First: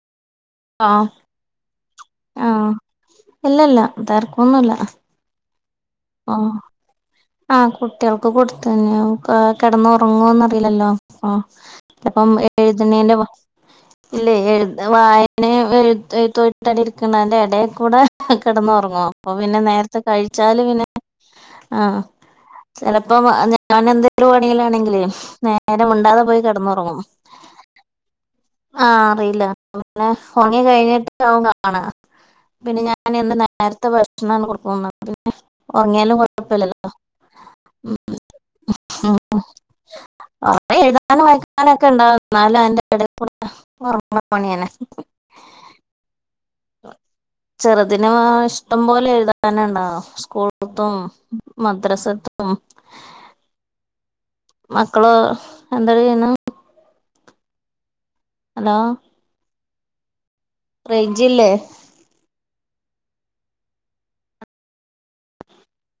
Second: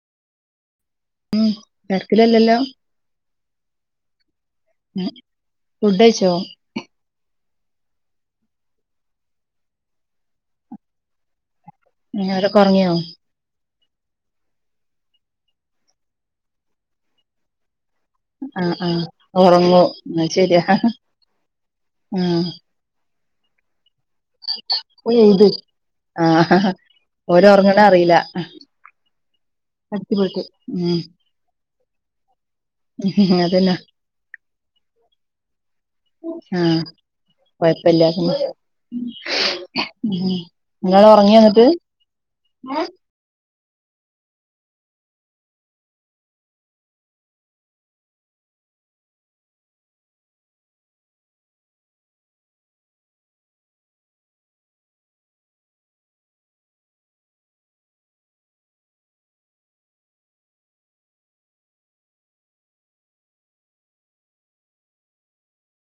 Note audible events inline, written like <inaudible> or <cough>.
ആഹ് തെരക്കില്ലല്ലോ അല്ലല്ല തെരക്കൊന്നുല്ല ഫുഡ്ഡയ്ച്ചോ ആഹ് ആഹ് കുട്ടികൾക്ക് കൊടുത്തു ഇനിയുപ്പൊ കെടന്നൊറങ്ങുഓന്നറിയില്ലല്ലോ ആ ചെലപ്പം അവരൊക്കെ ഉറങ്ങിയോ എഴ്ത്ണീന്റെ മോ ഇല്ലെ എഴ്ത വായനയും എഴുത് എഴുത്തുആയിട്ടടെ ഇരിക്ക്ണേന്റെ എടേക്കൂടെ കെ ആഹ് ആഹ് കെടന്നൊറ്ങ്ങും അപ്പൊ പിന്നെ ഉറങ്ങൂ നേര്ത്തെ കഴിച്ചാല് പിന്നെ ആഹ് ഉം അപ്പം ഞാൻ എന്ത്‌ ങ്കിലും പണീലാണെങ്കിലെ പോയെഴുത് നേരമുണ്ടാതെ പോയി ആഹ് കെടന്നൊറങ്ങും ഓര് ഉറങ്ങണ അറിയില്ല ആഹ് അറിയില്ല പിന്നെ അടിപൊളിക്ക് പണി ഉം കഴിഞ്ഞിട്ട് അവൻ കാണാ പിന്നെ ഞാന് എന്നും അതന്നെ നേര്ത്തെ ഭക്ഷണാണ്ട് കൊടുക്കും ന്നാപിന്നെ ഒർങ്ങ്യാലും കൊഴപ്പല്ലല്ലോ ഉം ആഹ് കൊഴപ്പല്ല്യ കൊറേ ങ്ങള് എഴുതാനും എറങ്ങിയോന്നിട്ട് വായിക്കാനൊക്കെ ഉണ്ടാവും എന്നാലും അയിന്റെ എടയ്ക്കൂടെ ഒറങ്ങ്ണ പണിയന്നെ ചെറുതിന് ഇഷ്ടം പോലെ എഴുതാന്ണ്ടാകും സ്കൂള്ത്തും മദ്രസത്തും ഉം <inaudible> മക്കള് എന്താടി ചെയ്യുന്ന് ഹലോ റയ്ഞ്ചില്ലേ